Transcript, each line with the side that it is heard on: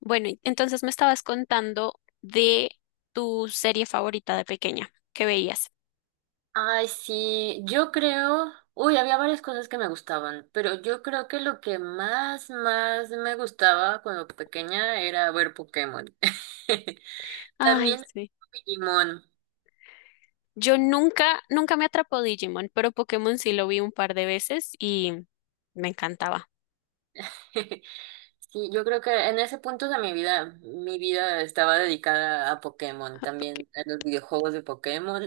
left: Bueno, y entonces me estabas contando de tu serie favorita de pequeña que veías.
right: Ay, sí, yo creo, uy, había varias cosas que me gustaban, pero yo creo que lo que más, más me gustaba cuando pequeña era ver Pokémon.
left: Ay,
right: También
left: sí.
right: Digimon.
left: Yo nunca, nunca me atrapó Digimon, pero Pokémon sí lo vi un par de veces y me encantaba.
right: Sí, yo creo que en ese punto de mi vida estaba dedicada a Pokémon,
left: Porque-
right: también a los videojuegos de Pokémon.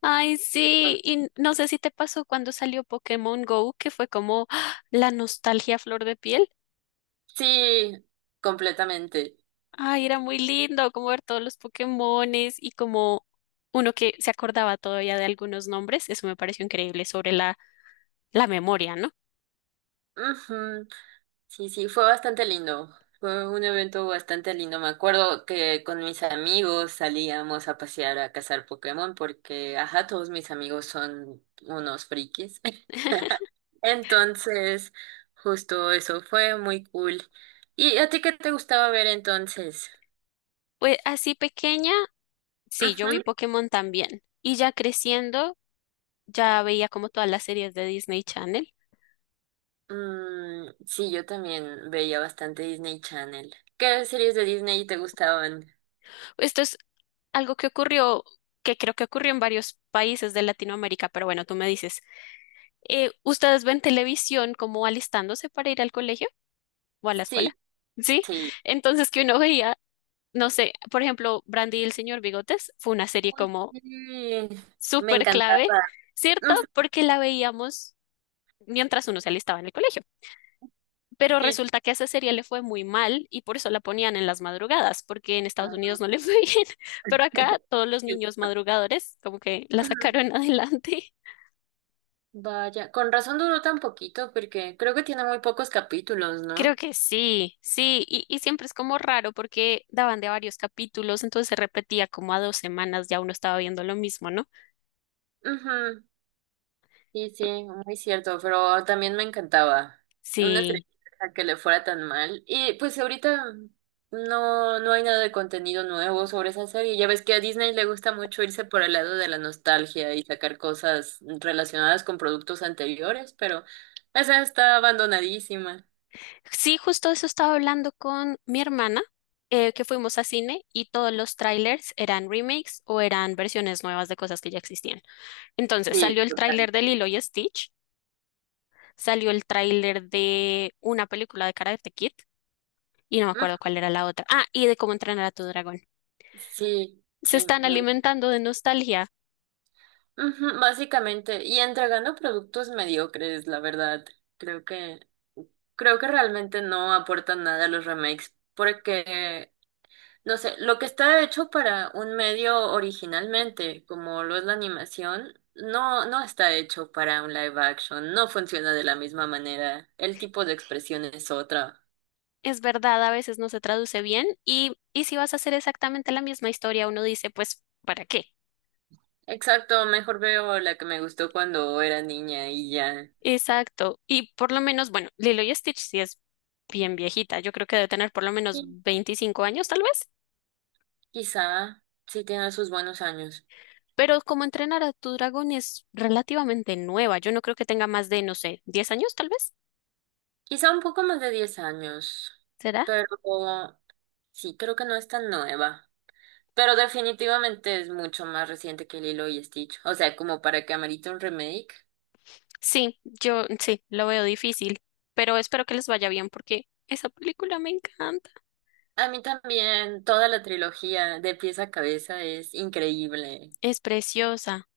left: Ay, sí, y no sé si te pasó cuando salió Pokémon Go, que fue como ¡ah, la nostalgia a flor de piel!
right: Sí, completamente.
left: Ay, era muy lindo como ver todos los Pokémones y como uno que se acordaba todavía de algunos nombres. Eso me pareció increíble sobre la memoria, ¿no?
right: Ujú. Sí, sí, fue bastante lindo. Fue un evento bastante lindo. Me acuerdo que con mis amigos salíamos a pasear a cazar Pokémon porque, ajá, todos mis amigos son unos frikis. Entonces, justo eso fue muy cool. ¿Y a ti qué te gustaba ver entonces?
left: Pues así pequeña, sí, yo vi
right: Ujú.
left: Pokémon también. Y ya creciendo, ya veía como todas las series de Disney Channel.
right: Sí, yo también veía bastante Disney Channel. ¿Qué series de Disney te gustaban?
left: Esto es algo que ocurrió, que creo que ocurrió en varios países de Latinoamérica, pero bueno, tú me dices, ¿ustedes ven televisión como alistándose para ir al colegio o a la escuela?
right: Sí,
left: Sí,
right: sí.
left: entonces que uno veía, no sé, por ejemplo, Brandy y el señor Bigotes fue una serie como
right: Sí, me
left: súper
right: encantaba.
left: clave, ¿cierto?
right: Mm,
left: Porque la veíamos mientras uno se alistaba en el colegio. Pero
right: sí.
left: resulta que a esa serie le fue muy mal y por eso la ponían en las madrugadas, porque en Estados Unidos no le fue bien, pero acá todos los niños madrugadores como que la sacaron adelante.
right: Vaya, con razón duró tan poquito, porque creo que tiene muy pocos capítulos,
left: Creo
right: ¿no?
left: que sí, sí, y siempre es como raro porque daban de varios capítulos, entonces se repetía como a dos semanas, ya uno estaba viendo lo mismo, ¿no?
right: Ujú, sí, sí, muy cierto, pero también me encantaba. Y una
left: Sí.
right: tristeza que le fuera tan mal. Y pues ahorita no, no hay nada de contenido nuevo sobre esa serie. Ya ves que a Disney le gusta mucho irse por el lado de la nostalgia y sacar cosas relacionadas con productos anteriores, pero esa está abandonadísima.
left: Sí, justo eso estaba hablando con mi hermana, que fuimos a cine y todos los trailers eran remakes o eran versiones nuevas de cosas que ya existían. Entonces
right: Sí,
left: salió el tráiler
right: total.
left: de Lilo y Stitch, salió el tráiler de una película de Karate Kid y no me acuerdo
right: Ujú,
left: cuál era la otra. Ah, y de cómo entrenar a tu dragón.
right: sí,
left: Se
right: sí,
left: están
right: muy.
left: alimentando de nostalgia.
right: Ujú, básicamente, y entregando productos mediocres, la verdad. Creo que, creo que realmente no aportan nada a los remakes, porque, no sé, lo que está hecho para un medio originalmente, como lo es la animación, no, no está hecho para un live action, no funciona de la misma manera, el tipo de expresión es otra.
left: Es verdad, a veces no se traduce bien y si vas a hacer exactamente la misma historia, uno dice, pues, ¿para qué?
right: Exacto, mejor veo la que me gustó cuando era niña y ya.
left: Exacto. Y por lo menos, bueno, Lilo y Stitch sí es bien viejita. Yo creo que debe tener por lo menos
right: Y
left: 25 años, tal vez.
right: quizá sí tiene sus buenos años.
left: Pero como entrenar a tu dragón es relativamente nueva. Yo no creo que tenga más de, no sé, 10 años, tal vez.
right: Quizá un poco más de 10 años,
left: ¿Será?
right: pero sí, creo que no es tan nueva. Pero definitivamente es mucho más reciente que Lilo y Stitch. O sea, como para que amerite un remake.
left: Sí, yo sí, lo veo difícil. Pero espero que les vaya bien porque esa película me encanta.
right: A mí también toda la trilogía de pies a cabeza es increíble.
left: Es preciosa.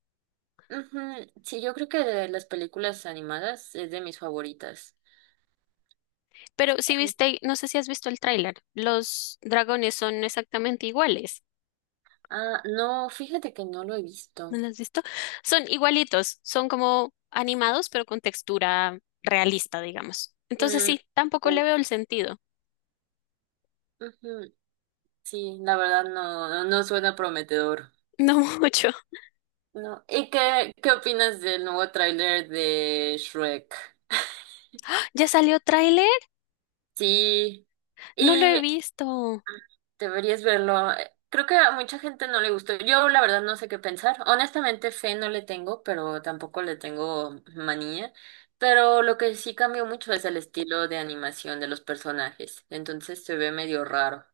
right: Ujú, sí, yo creo que de las películas animadas es de mis favoritas.
left: Pero si viste, no sé si has visto el tráiler. Los dragones son exactamente iguales.
right: Ah, no, fíjate que no lo he
left: ¿No
right: visto.
left: las has visto? Son igualitos, son como animados, pero con textura realista, digamos. Entonces
right: Mm,
left: sí, tampoco le
right: sí,
left: veo el sentido.
right: ujú, sí, la verdad no, no no suena prometedor.
left: No mucho.
right: No. ¿Y qué opinas del nuevo tráiler de Shrek?
left: ¿Ya salió tráiler?
right: Sí.
left: No lo he
right: Y
left: visto.
right: deberías verlo. Creo que a mucha gente no le gustó. Yo la verdad no sé qué pensar. Honestamente, fe no le tengo, pero tampoco le tengo manía. Pero lo que sí cambió mucho es el estilo de animación de los personajes. Entonces se ve medio raro.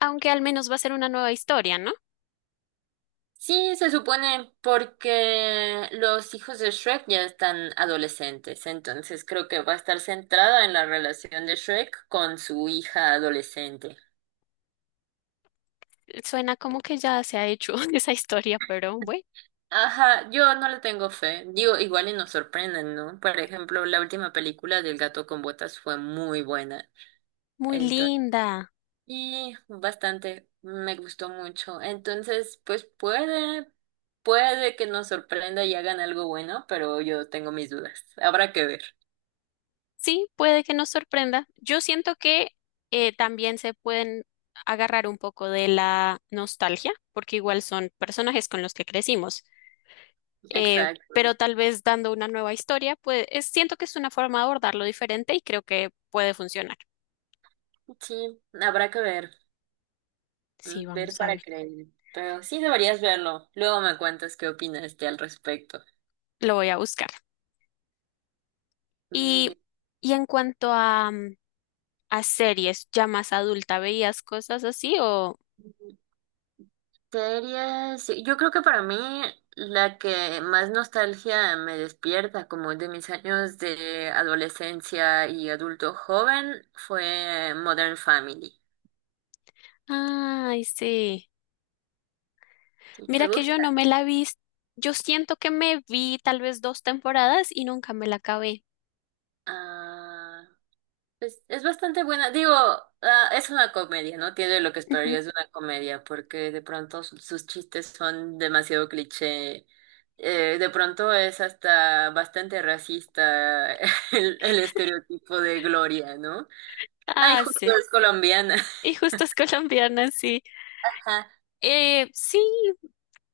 left: Aunque al menos va a ser una nueva historia, ¿no?
right: Sí, se supone porque los hijos de Shrek ya están adolescentes, entonces creo que va a estar centrada en la relación de Shrek con su hija adolescente.
left: Suena como que ya se ha hecho esa historia, pero bueno,
right: Ajá, yo no le tengo fe. Digo, igual y nos sorprenden, ¿no? Por ejemplo, la última película del Gato con Botas fue muy buena.
left: muy
right: Entonces,
left: linda.
right: y bastante, me gustó mucho. Entonces, pues puede que nos sorprenda y hagan algo bueno, pero yo tengo mis dudas. Habrá que ver.
left: Sí, puede que nos sorprenda. Yo siento que también se pueden agarrar un poco de la nostalgia, porque igual son personajes con los que crecimos. eh,
right: Exacto.
left: pero tal vez dando una nueva historia, pues siento que es una forma de abordarlo diferente y creo que puede funcionar.
right: Sí, habrá que ver,
left: Sí,
right: ver
left: vamos a
right: para
left: ver,
right: creer, pero sí deberías verlo. Luego me cuentas qué opinas de al respecto.
left: lo voy a buscar.
right: Muy
left: Y,
right: bien.
left: y en cuanto a, a series ya más adulta, ¿veías cosas así o...?
right: Series, sí, yo creo que para mí la que más nostalgia me despierta, como de mis años de adolescencia y adulto joven, fue Modern Family.
left: Ay, sí.
right: ¿Sí? ¿Te
left: Mira que yo
right: gusta?
left: no me la vi. Yo siento que me vi tal vez 2 temporadas y nunca me la acabé.
right: Ah, es bastante buena. Digo, ah, es una comedia, ¿no? Tiene lo que
left: Ujú.
right: esperarías de una comedia, porque de pronto sus chistes son demasiado cliché. De pronto es hasta bastante racista el estereotipo de Gloria, ¿no? Ay,
left: Ah,
right: justo
left: sí.
right: es colombiana.
left: Y justo es colombiana, sí.
right: Ajá,
left: Sí,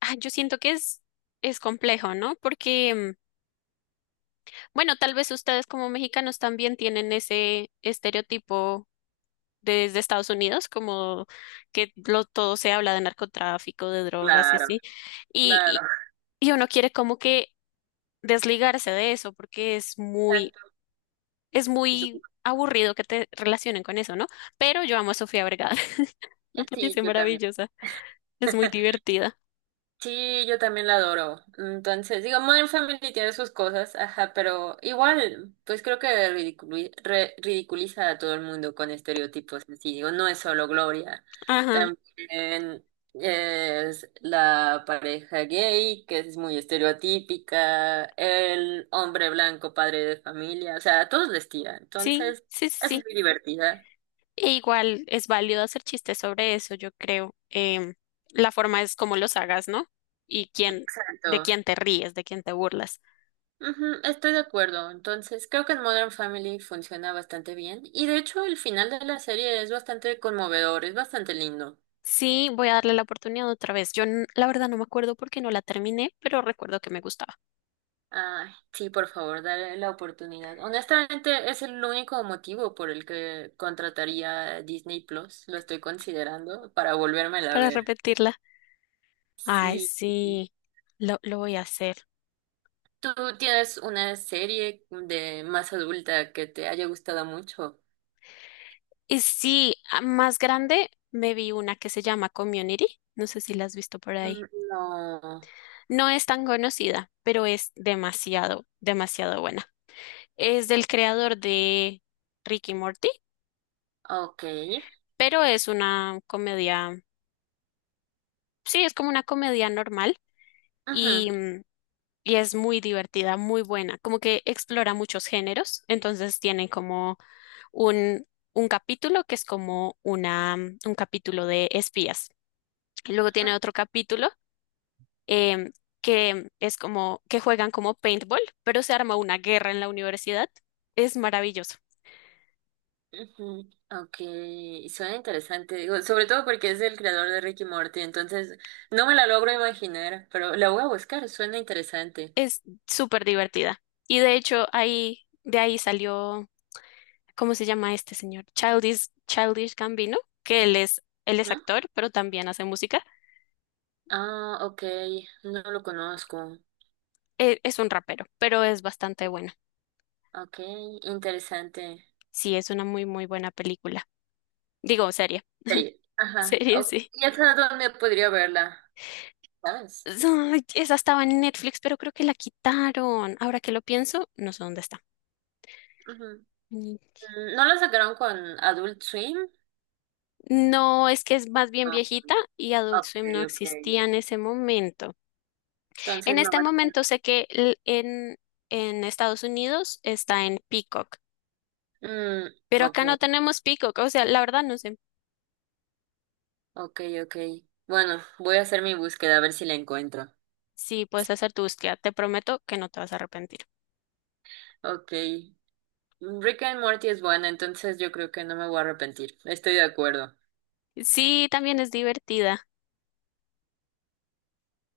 left: ah, yo siento que es complejo, ¿no? Porque, bueno, tal vez ustedes como mexicanos también tienen ese estereotipo desde Estados Unidos, como que lo, todo se habla de narcotráfico, de drogas y
right: claro,
left: así. Y,
right: claro.
left: y, y uno quiere como que desligarse de eso porque
right: Exacto.
left: es
right: Du-
left: muy aburrido que te relacionen con eso, ¿no? Pero yo amo a Sofía Vergara, me
right: Sí,
left: parece
right: yo también.
left: maravillosa, es muy divertida.
right: Sí, yo también la adoro. Entonces, digo, Modern Family tiene sus cosas, ajá, pero igual, pues creo que ridiculiza a todo el mundo con estereotipos así. Digo, no es solo Gloria,
left: Ajá,
right: también es la pareja gay, que es muy estereotípica, el hombre blanco, padre de familia, o sea, a todos les tira.
left: sí,
right: Entonces,
left: sí, sí.
right: es
left: Sí.
right: muy divertida.
left: E igual es válido hacer chistes sobre eso, yo creo. La forma es como los hagas, ¿no? Y quién, de
right: Exacto.
left: quién te ríes, de quién te burlas.
right: Ujú, estoy de acuerdo. Entonces, creo que en Modern Family funciona bastante bien. Y de hecho, el final de la serie es bastante conmovedor, es bastante lindo.
left: Sí, voy a darle la oportunidad otra vez. La verdad no me acuerdo por qué no la terminé, pero recuerdo que me gustaba
right: Ay, sí, por favor, dale la oportunidad. Honestamente, es el único motivo por el que contrataría a Disney Plus. Lo estoy considerando para volvérmela a
left: para
right: ver.
left: repetirla. Ay,
right: Sí.
left: sí, lo voy a hacer.
right: ¿Tú tienes una serie de más adulta que te haya gustado mucho?
left: Y sí, más grande me vi una que se llama Community. No sé si la has visto por ahí.
right: Mm, no.
left: No es tan conocida, pero es demasiado, demasiado buena. Es del creador de Ricky Morty,
right: Ok.
left: pero es una comedia, sí, es como una comedia normal y,
right: Ujú.
left: y es muy divertida, muy buena, como que explora muchos géneros, entonces tienen como un, un capítulo que es como un capítulo de espías. Y luego tiene otro capítulo em, que es como que juegan como paintball, pero se arma una guerra en la universidad. Es maravilloso.
right: Ujú, ok, suena interesante, digo, sobre todo porque es el creador de Ricky Morty, entonces no me la logro imaginar, pero la voy a buscar, suena interesante.
left: Es súper divertida. Y de hecho, de ahí salió, ¿cómo se llama este señor? Childish, Childish Gambino, que él es
right: ¿No?
left: actor, pero también hace música.
right: Ah, ok, no lo conozco.
left: Es un rapero, pero es bastante bueno.
right: Ok, interesante.
left: Sí, es una muy, muy buena película. Digo, serie.
right: Serie. Ajá,
left: Serie,
right: ok,
left: sí.
right: ya sabes dónde podría verla, ¿sabes?
left: Ay, esa estaba en Netflix, pero creo que la quitaron. Ahora que lo pienso, no sé dónde está.
right: Ujú.
left: Mm.
right: ¿No la sacaron con Adult Swim?
left: No, es que es más bien
right: Ah,
left: viejita y Adult
right: ok,
left: Swim no
right: ok.
left: existía en ese momento.
right: Entonces
left: En
right: no
left: este
right: va a
left: momento
right: estar.
left: sé que en Estados Unidos está en Peacock,
right: Mm,
left: pero
right: ok.
left: acá no tenemos Peacock. O sea, la verdad no sé
right: Ok, ok. Bueno, voy a hacer mi búsqueda a ver si la encuentro.
left: si puedes hacer tu búsqueda. Te prometo que no te vas a arrepentir.
right: Ok. Rick and Morty es buena, entonces yo creo que no me voy a arrepentir. Estoy de acuerdo.
left: Sí, también es divertida.